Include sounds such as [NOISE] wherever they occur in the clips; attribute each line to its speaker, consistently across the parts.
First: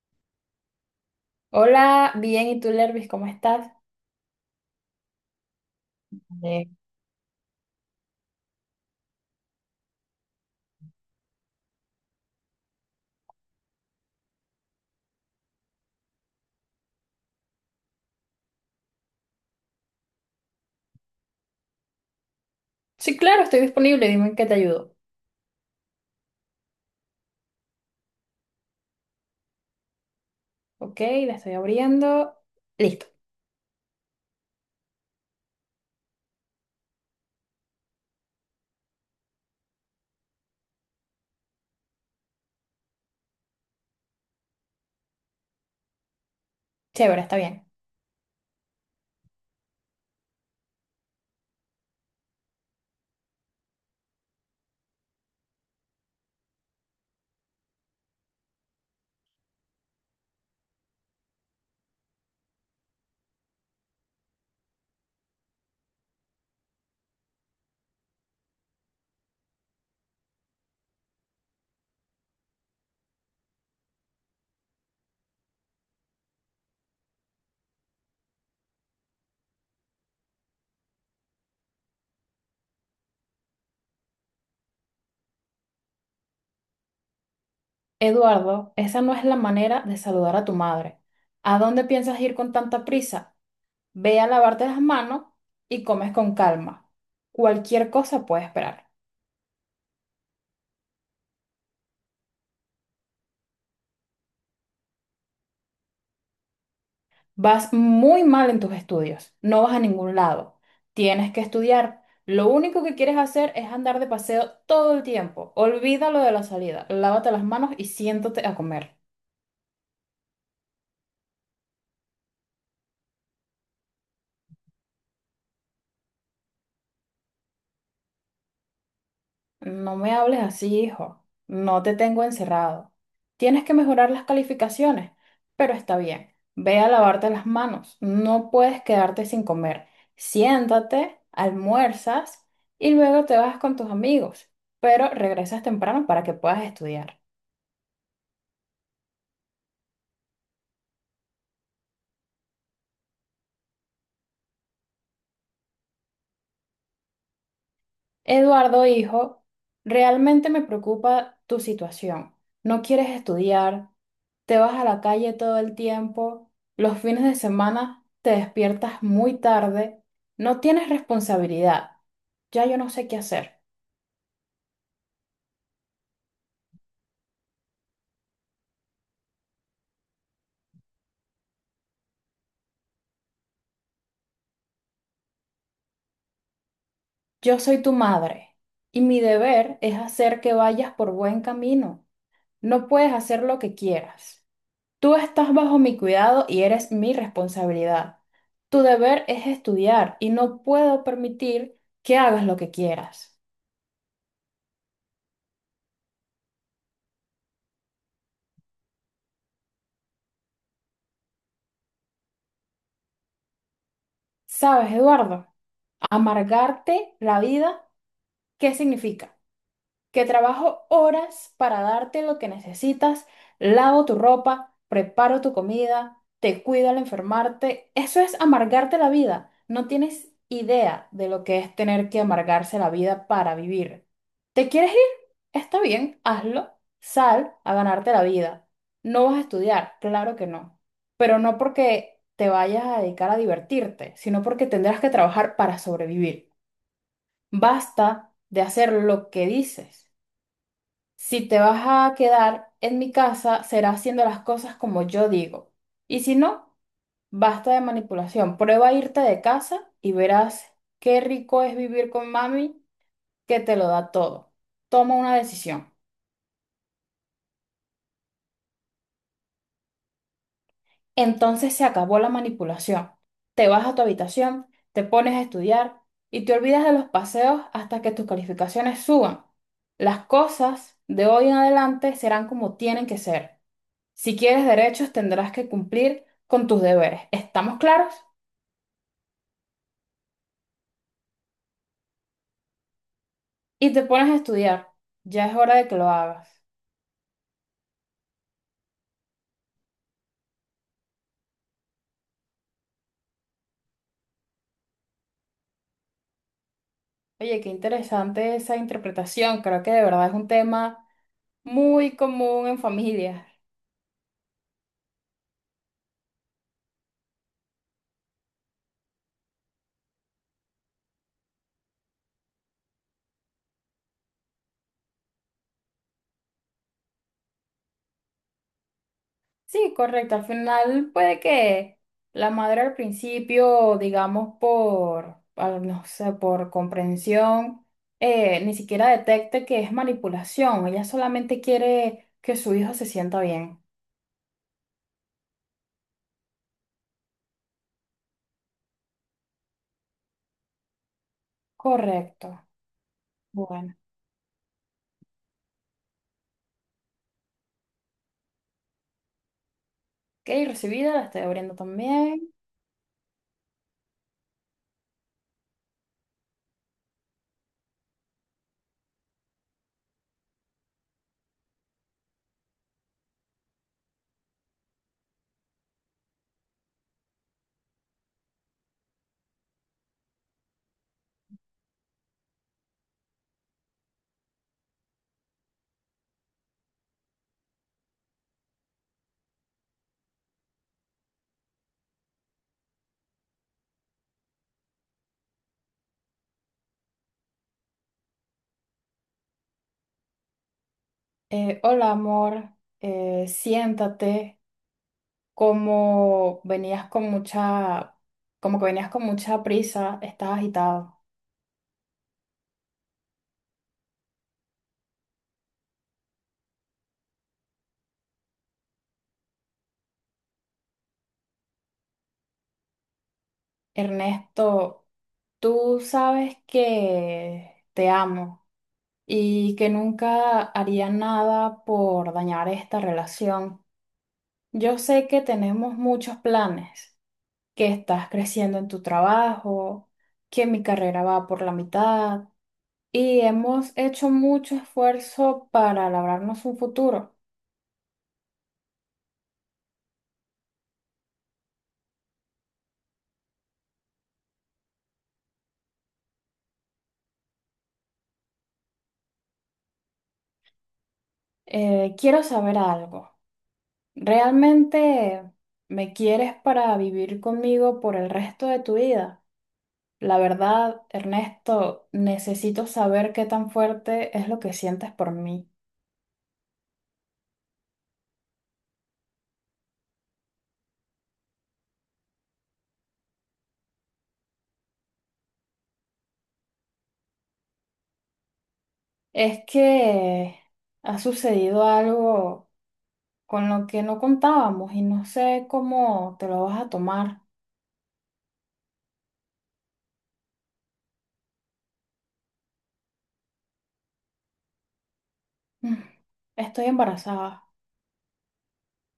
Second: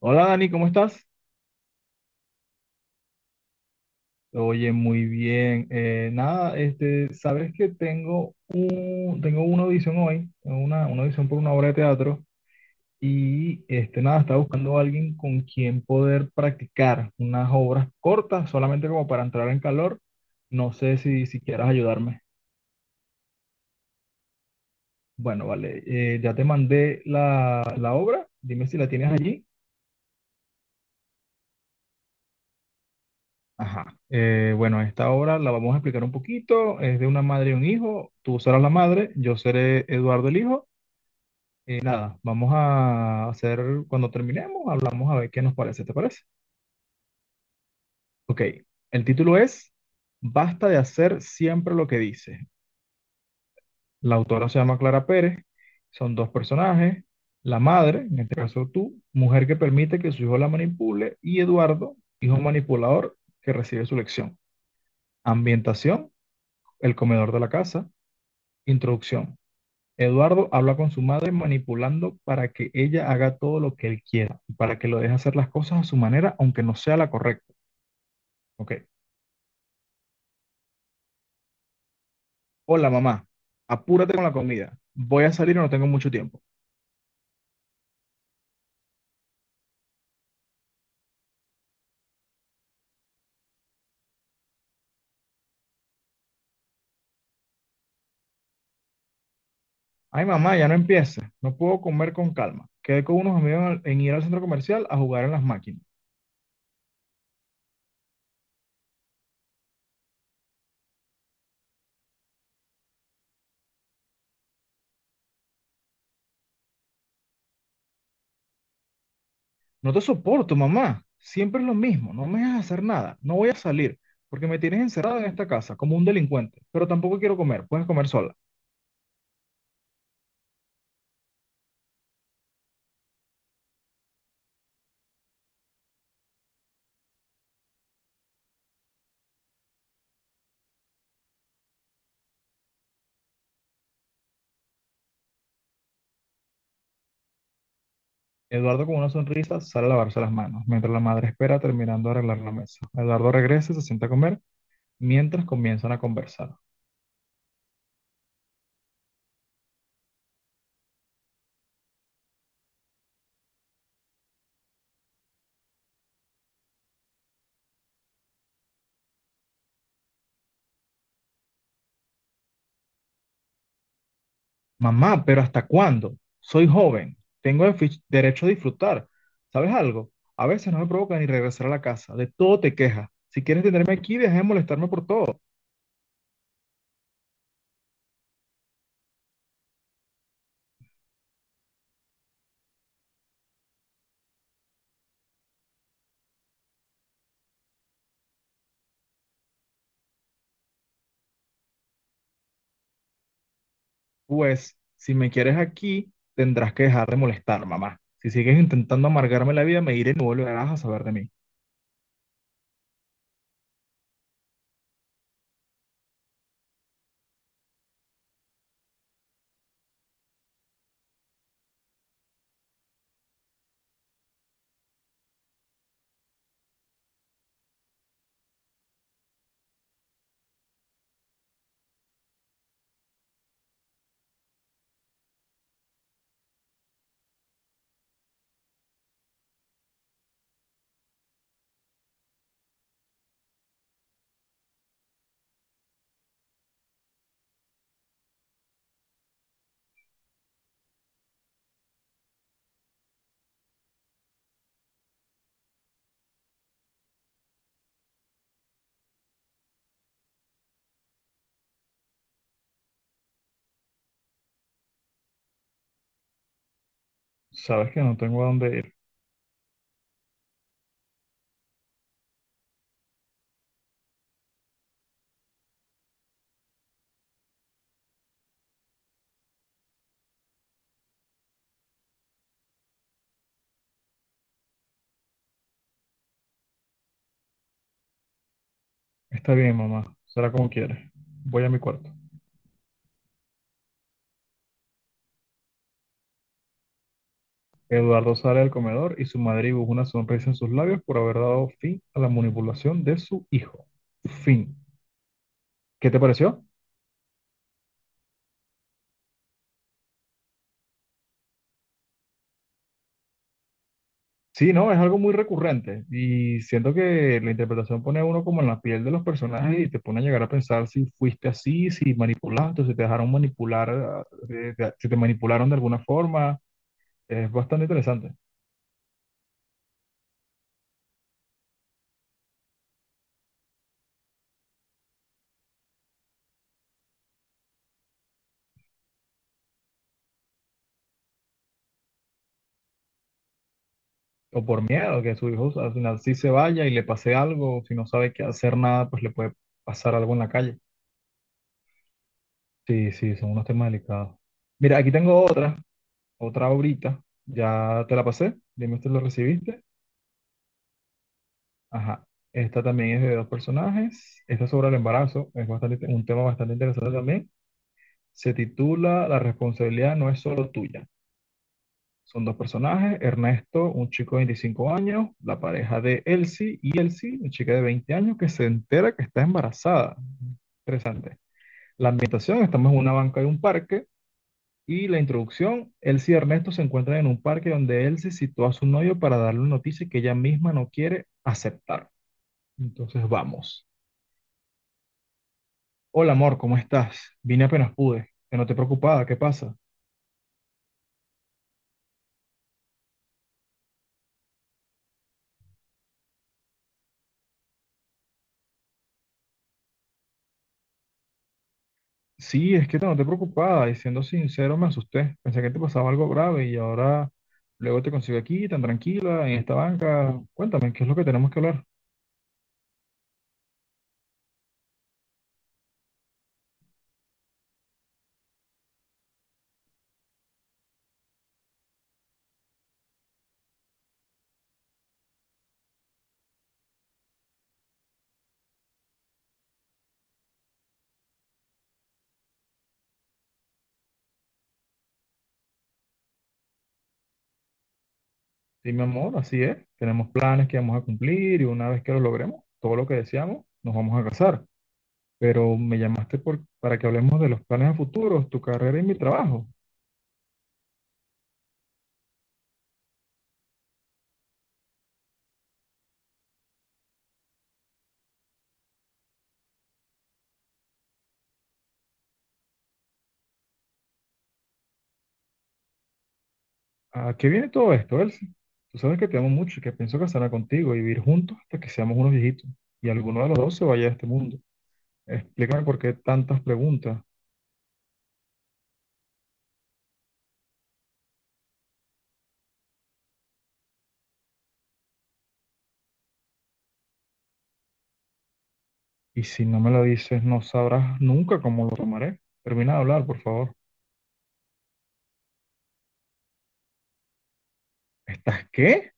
Speaker 1: Hola Dani, ¿cómo estás?
Speaker 2: Hola, bien, ¿y tú, Lervis, cómo estás?
Speaker 1: Oye, muy bien. Nada,
Speaker 2: Eh,
Speaker 1: este, sabes que tengo una audición hoy, tengo una audición por una obra de teatro y este, nada, estaba buscando a alguien con quien poder practicar unas obras cortas, solamente como para entrar en calor. No sé si quieras ayudarme.
Speaker 2: sí, claro, estoy disponible, dime en qué te ayudo.
Speaker 1: Bueno, vale, ya te mandé la obra, dime si la tienes allí.
Speaker 2: Ok, la estoy abriendo. Listo,
Speaker 1: Ajá. Bueno, esta obra la vamos a explicar un poquito. Es de una madre y un hijo. Tú serás la madre, yo seré Eduardo el hijo. Nada, vamos a hacer, cuando terminemos, hablamos a ver qué nos parece. ¿Te parece?
Speaker 2: chévere, está bien.
Speaker 1: Ok. El título es Basta de hacer siempre lo que dice. La autora se llama Clara Pérez. Son dos personajes. La madre, en este caso tú, mujer que permite que su hijo la manipule, y Eduardo, hijo manipulador que recibe su lección. Ambientación, el comedor de la casa. Introducción. Eduardo habla con su madre manipulando para que ella haga todo lo que él quiera y para que lo deje hacer las cosas a su manera, aunque no sea la correcta. Ok. Hola, mamá. Apúrate con la comida. Voy a salir y no tengo mucho tiempo.
Speaker 2: Eduardo, esa no es la manera de saludar a tu madre. ¿A dónde piensas ir con tanta prisa? Ve a lavarte las manos y comes con calma. Cualquier cosa puede esperar.
Speaker 1: Ay, mamá, ya no empieces. No puedo comer con calma. Quedé con unos amigos en ir al centro comercial a jugar en las máquinas.
Speaker 2: Vas muy mal en tus estudios, no vas a ningún lado. Tienes que estudiar. Lo único que quieres hacer es andar de paseo todo el tiempo. Olvídalo de la salida. Lávate las manos y siéntate a comer.
Speaker 1: No te soporto, mamá. Siempre es lo mismo. No me dejas hacer nada. No voy a salir porque me tienes encerrado en esta casa como un delincuente. Pero tampoco quiero comer. Puedes comer sola.
Speaker 2: No me hables así, hijo. No te tengo encerrado. Tienes que mejorar las calificaciones, pero está bien. Ve a lavarte las manos. No puedes quedarte sin comer. Siéntate, almuerzas y luego te vas con tus amigos, pero regresas temprano para que puedas estudiar.
Speaker 1: Eduardo con una sonrisa sale a lavarse las manos, mientras la madre espera terminando de arreglar la mesa. Eduardo regresa y se sienta a comer mientras comienzan a conversar.
Speaker 2: Eduardo, hijo, realmente me preocupa tu situación. No quieres estudiar, te vas a la calle todo el tiempo, los fines de semana te despiertas muy tarde, no tienes responsabilidad. Ya yo no sé qué hacer.
Speaker 1: Mamá, pero ¿hasta cuándo? Soy joven, tengo el derecho a disfrutar. ¿Sabes algo? A veces no me provoca ni regresar a la casa, de todo te quejas. Si quieres tenerme aquí, deja de molestarme por todo.
Speaker 2: Yo soy tu madre y mi deber es hacer que vayas por buen camino. No puedes hacer lo que quieras. Tú estás bajo mi cuidado y eres mi responsabilidad. Tu deber es estudiar y no puedo permitir que hagas lo que quieras.
Speaker 1: Pues, si me quieres aquí, tendrás que dejar de molestar, mamá. Si sigues intentando amargarme la vida, me iré y no volverás a saber de mí.
Speaker 2: ¿Sabes, Eduardo? Amargarte la vida, ¿qué significa? Que trabajo horas para darte lo que necesitas, lavo tu ropa, preparo tu comida, te cuido al enfermarte. Eso es amargarte la vida. No tienes idea de lo que es tener que amargarse la vida para vivir. ¿Te quieres ir? Está bien, hazlo. Sal a ganarte la vida. No vas a estudiar, claro que no. Pero no porque te vayas a dedicar a divertirte, sino porque tendrás que trabajar para sobrevivir. Basta de hacer lo que dices. Si te vas a quedar en mi casa, será haciendo las cosas como yo digo. Y si no, basta de manipulación. Prueba a irte de casa y verás qué rico es vivir con mami, que te lo da todo. Toma una decisión.
Speaker 1: Sabes que no tengo a dónde ir.
Speaker 2: Entonces se acabó la manipulación. Te vas a tu habitación, te pones a estudiar y te olvidas de los paseos hasta que tus calificaciones suban. Las cosas de hoy en adelante serán como tienen que ser. Si quieres derechos, tendrás que cumplir con tus deberes. ¿Estamos claros?
Speaker 1: Está bien, mamá, será como quieres. Voy a mi cuarto.
Speaker 2: Y te pones a estudiar. Ya es hora de que lo hagas.
Speaker 1: Eduardo sale del comedor y su madre dibuja una sonrisa en sus labios por haber dado fin a la manipulación de su hijo. Fin. ¿Qué te pareció?
Speaker 2: Oye, qué interesante esa interpretación. Creo que de verdad es un tema muy común en familias.
Speaker 1: Sí, no, es algo muy recurrente y siento que la interpretación pone a uno como en la piel de los personajes y te pone a llegar a pensar si fuiste así, si manipulaste, si te dejaron manipular, si te manipularon de alguna forma. Es bastante interesante.
Speaker 2: Sí, correcto. Al final puede que la madre al principio, digamos, por, no sé, por comprensión, ni siquiera detecte que es manipulación. Ella solamente quiere que su hijo se sienta bien.
Speaker 1: O por miedo que su hijo al final sí se vaya y le pase algo, o si no sabe qué hacer nada, pues le puede pasar algo en la calle.
Speaker 2: Correcto.
Speaker 1: Sí, sí, son unos temas
Speaker 2: Bueno.
Speaker 1: delicados. Mira, aquí tengo otra ahorita. Ya te la pasé, dime si lo recibiste.
Speaker 2: Ok, recibida, la estoy abriendo
Speaker 1: Ajá.
Speaker 2: también.
Speaker 1: Esta también es de dos personajes. Esta es sobre el embarazo, es bastante, un tema bastante interesante también. Se titula La responsabilidad no es solo tuya. Son dos personajes, Ernesto, un chico de 25 años, la pareja de Elsie y Elsie, una chica de 20 años que se entera que está embarazada. Interesante. La ambientación, estamos en una banca de un parque y la introducción, Elsie y Ernesto se encuentran en un parque donde Elsie sitúa a su novio para darle una noticia que ella misma no quiere aceptar. Entonces vamos. Hola amor, ¿cómo estás? Vine apenas pude. Que no te preocupaba, ¿qué pasa?
Speaker 2: Hola, amor. Siéntate. Como venías con mucha, Como que venías con mucha prisa, estás agitado.
Speaker 1: Sí, es que no te noté preocupada y siendo sincero me asusté. Pensé que te pasaba algo grave y ahora luego te consigo aquí tan tranquila en esta banca. Cuéntame, ¿qué es lo que tenemos que hablar?
Speaker 2: Ernesto, tú sabes que te amo y que nunca haría nada por dañar esta relación. Yo sé que tenemos muchos planes, que estás creciendo en tu trabajo, que mi carrera va por la mitad y hemos hecho mucho esfuerzo para labrarnos un futuro.
Speaker 1: Sí, mi amor, así es. Tenemos planes que vamos a cumplir y una vez que lo logremos, todo lo que deseamos, nos vamos a casar. Pero para que hablemos de los planes a futuros, tu carrera y mi trabajo.
Speaker 2: Quiero saber algo. ¿Realmente me quieres para vivir conmigo por el resto de tu vida? La verdad, Ernesto, necesito saber qué tan fuerte es lo que sientes por mí.
Speaker 1: ¿A qué viene todo esto, Elsie? Tú sabes que te amo mucho y que pienso casarme contigo y vivir juntos hasta que seamos unos viejitos y alguno de los dos se vaya de este mundo. Explícame por qué tantas preguntas.
Speaker 2: Es que ha sucedido algo con lo que no contábamos y no sé cómo te lo vas a tomar.
Speaker 1: Y si no me lo dices, no sabrás nunca cómo lo tomaré. Termina de hablar, por favor.
Speaker 2: Mm, Estoy embarazada.
Speaker 1: ¿Estás qué?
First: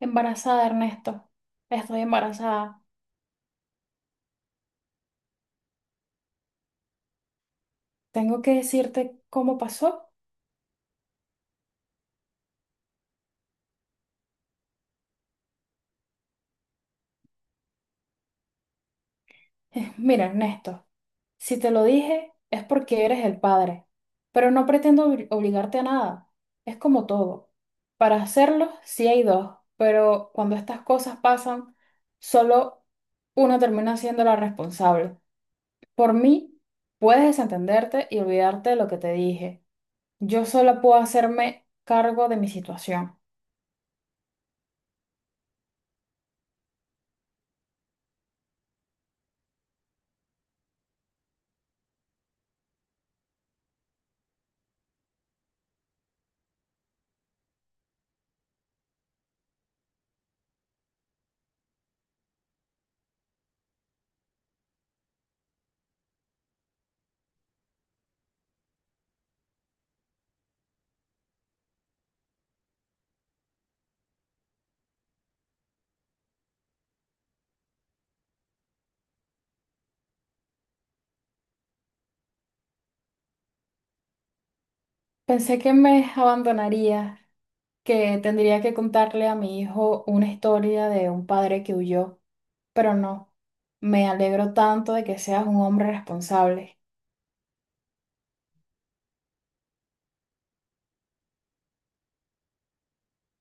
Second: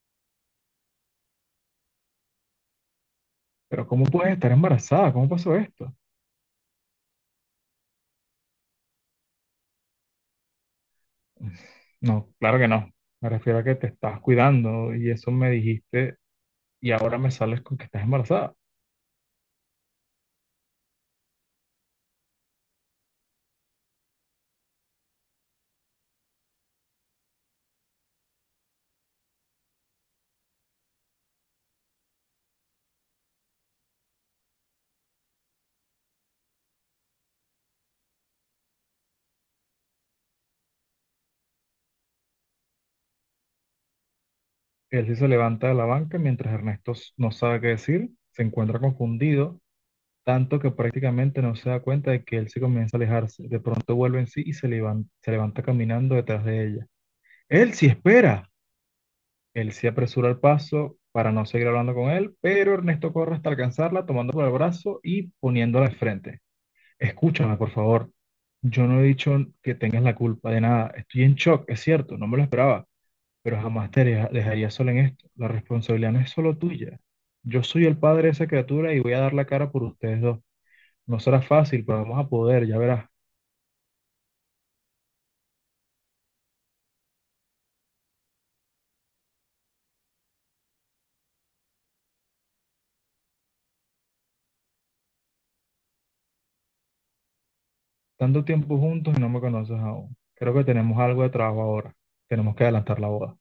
Speaker 2: Embarazada, Ernesto. Estoy embarazada.
Speaker 1: ¿Pero cómo puedes estar embarazada? ¿Cómo pasó esto?
Speaker 2: Tengo que decirte cómo pasó.
Speaker 1: No, claro que no. Me refiero a que te estás cuidando y eso me dijiste y ahora me sales con que estás embarazada.
Speaker 2: [LAUGHS] Mira, Ernesto, si te lo dije es porque eres el padre, pero no pretendo obligarte a nada. Es como todo. Para hacerlo, sí hay dos, pero cuando estas cosas pasan, solo uno termina siendo la responsable. Por mí, puedes desentenderte y olvidarte de lo que te dije. Yo solo puedo hacerme cargo de mi situación.
Speaker 1: Él sí se levanta de la banca mientras Ernesto no sabe qué decir, se encuentra confundido, tanto que prácticamente no se da cuenta de que él se comienza a alejarse. De pronto vuelve en sí y se se levanta caminando detrás de ella. Él sí espera. Él se apresuró al paso para no seguir hablando con él, pero Ernesto corre hasta alcanzarla, tomándola por el brazo y poniéndola de frente. Escúchame, por favor. Yo no he dicho que tengas la culpa de nada. Estoy en shock, es cierto, no me lo esperaba, pero jamás te dejaría sola en esto. La responsabilidad no es solo tuya. Yo soy el padre de esa criatura y voy a dar la cara por ustedes dos. No será fácil, pero vamos a poder, ya verás.
Speaker 2: Pensé que me abandonarías, que tendría que contarle a mi hijo una historia de un padre que huyó, pero no, me alegro tanto de que seas un hombre responsable.
Speaker 1: Tanto tiempo juntos y no me conoces aún. Creo que tenemos algo de trabajo ahora. Tenemos que adelantar la boda.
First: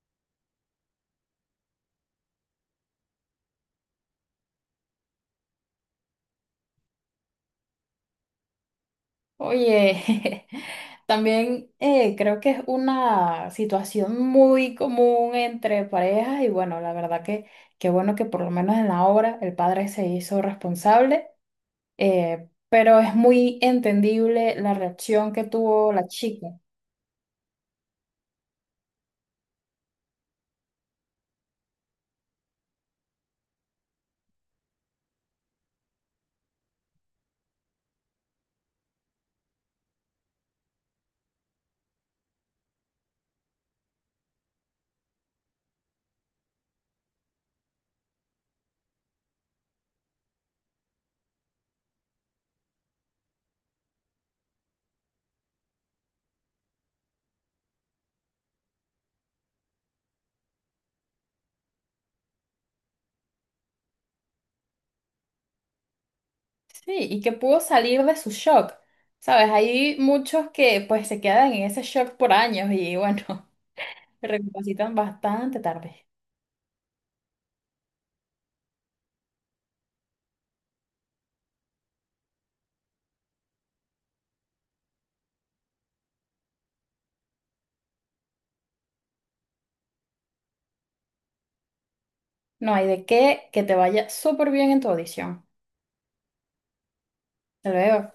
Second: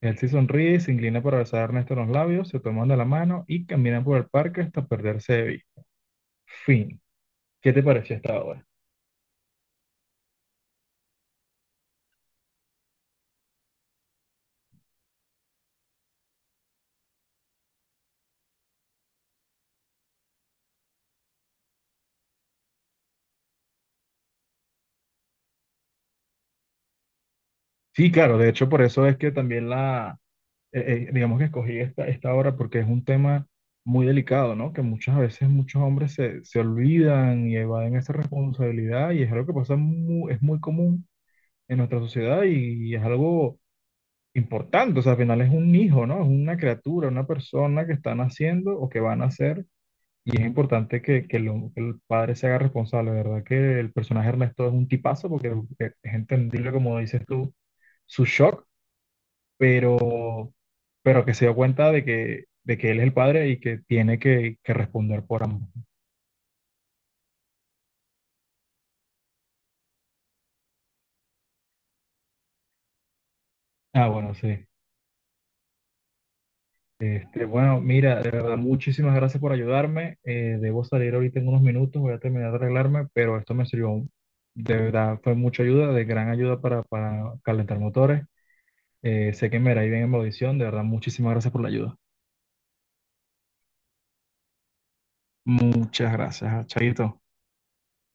Speaker 1: Él sí sonríe y se inclina para besar a Ernesto en los labios, se toman de la mano y caminan por el parque hasta perderse de vista. Fin. ¿Qué te pareció esta obra?
Speaker 2: Oye, [LAUGHS] también, creo que es una situación muy común entre parejas y bueno, la verdad que qué bueno que por lo menos en la obra el padre se hizo responsable, pero es muy entendible la reacción que tuvo la chica.
Speaker 1: Sí, claro, de hecho por eso es que también digamos que escogí esta obra porque es un tema muy delicado, ¿no? Que muchas veces muchos hombres se olvidan y evaden esa responsabilidad y es algo que pasa muy, es muy común en nuestra sociedad y, es algo importante, o sea, al final es un hijo, ¿no? Es una criatura, una persona que está naciendo o que va a nacer. Y es importante que el padre se haga responsable, ¿verdad? Que el personaje Ernesto es un tipazo porque es entendible, como dices tú, su shock, pero, pero que se dio cuenta de que él es el padre y que que responder por ambos.
Speaker 2: Sí, y que pudo salir de su shock. Sabes, hay muchos que pues se quedan en ese shock por años y bueno,
Speaker 1: Ah,
Speaker 2: [LAUGHS]
Speaker 1: bueno, sí.
Speaker 2: recapacitan bastante tarde.
Speaker 1: Este, bueno, mira, de verdad, muchísimas gracias por ayudarme. Debo salir ahorita en unos minutos, voy a terminar de arreglarme, pero esto me sirvió, de verdad, fue mucha ayuda, de gran ayuda para calentar motores. Sé que me irá bien en mi audición. De verdad, muchísimas gracias por la ayuda.
Speaker 2: No hay de qué, que te vaya súper bien en tu audición.
Speaker 1: Muchas gracias, Chaito.
Speaker 2: Hasta luego.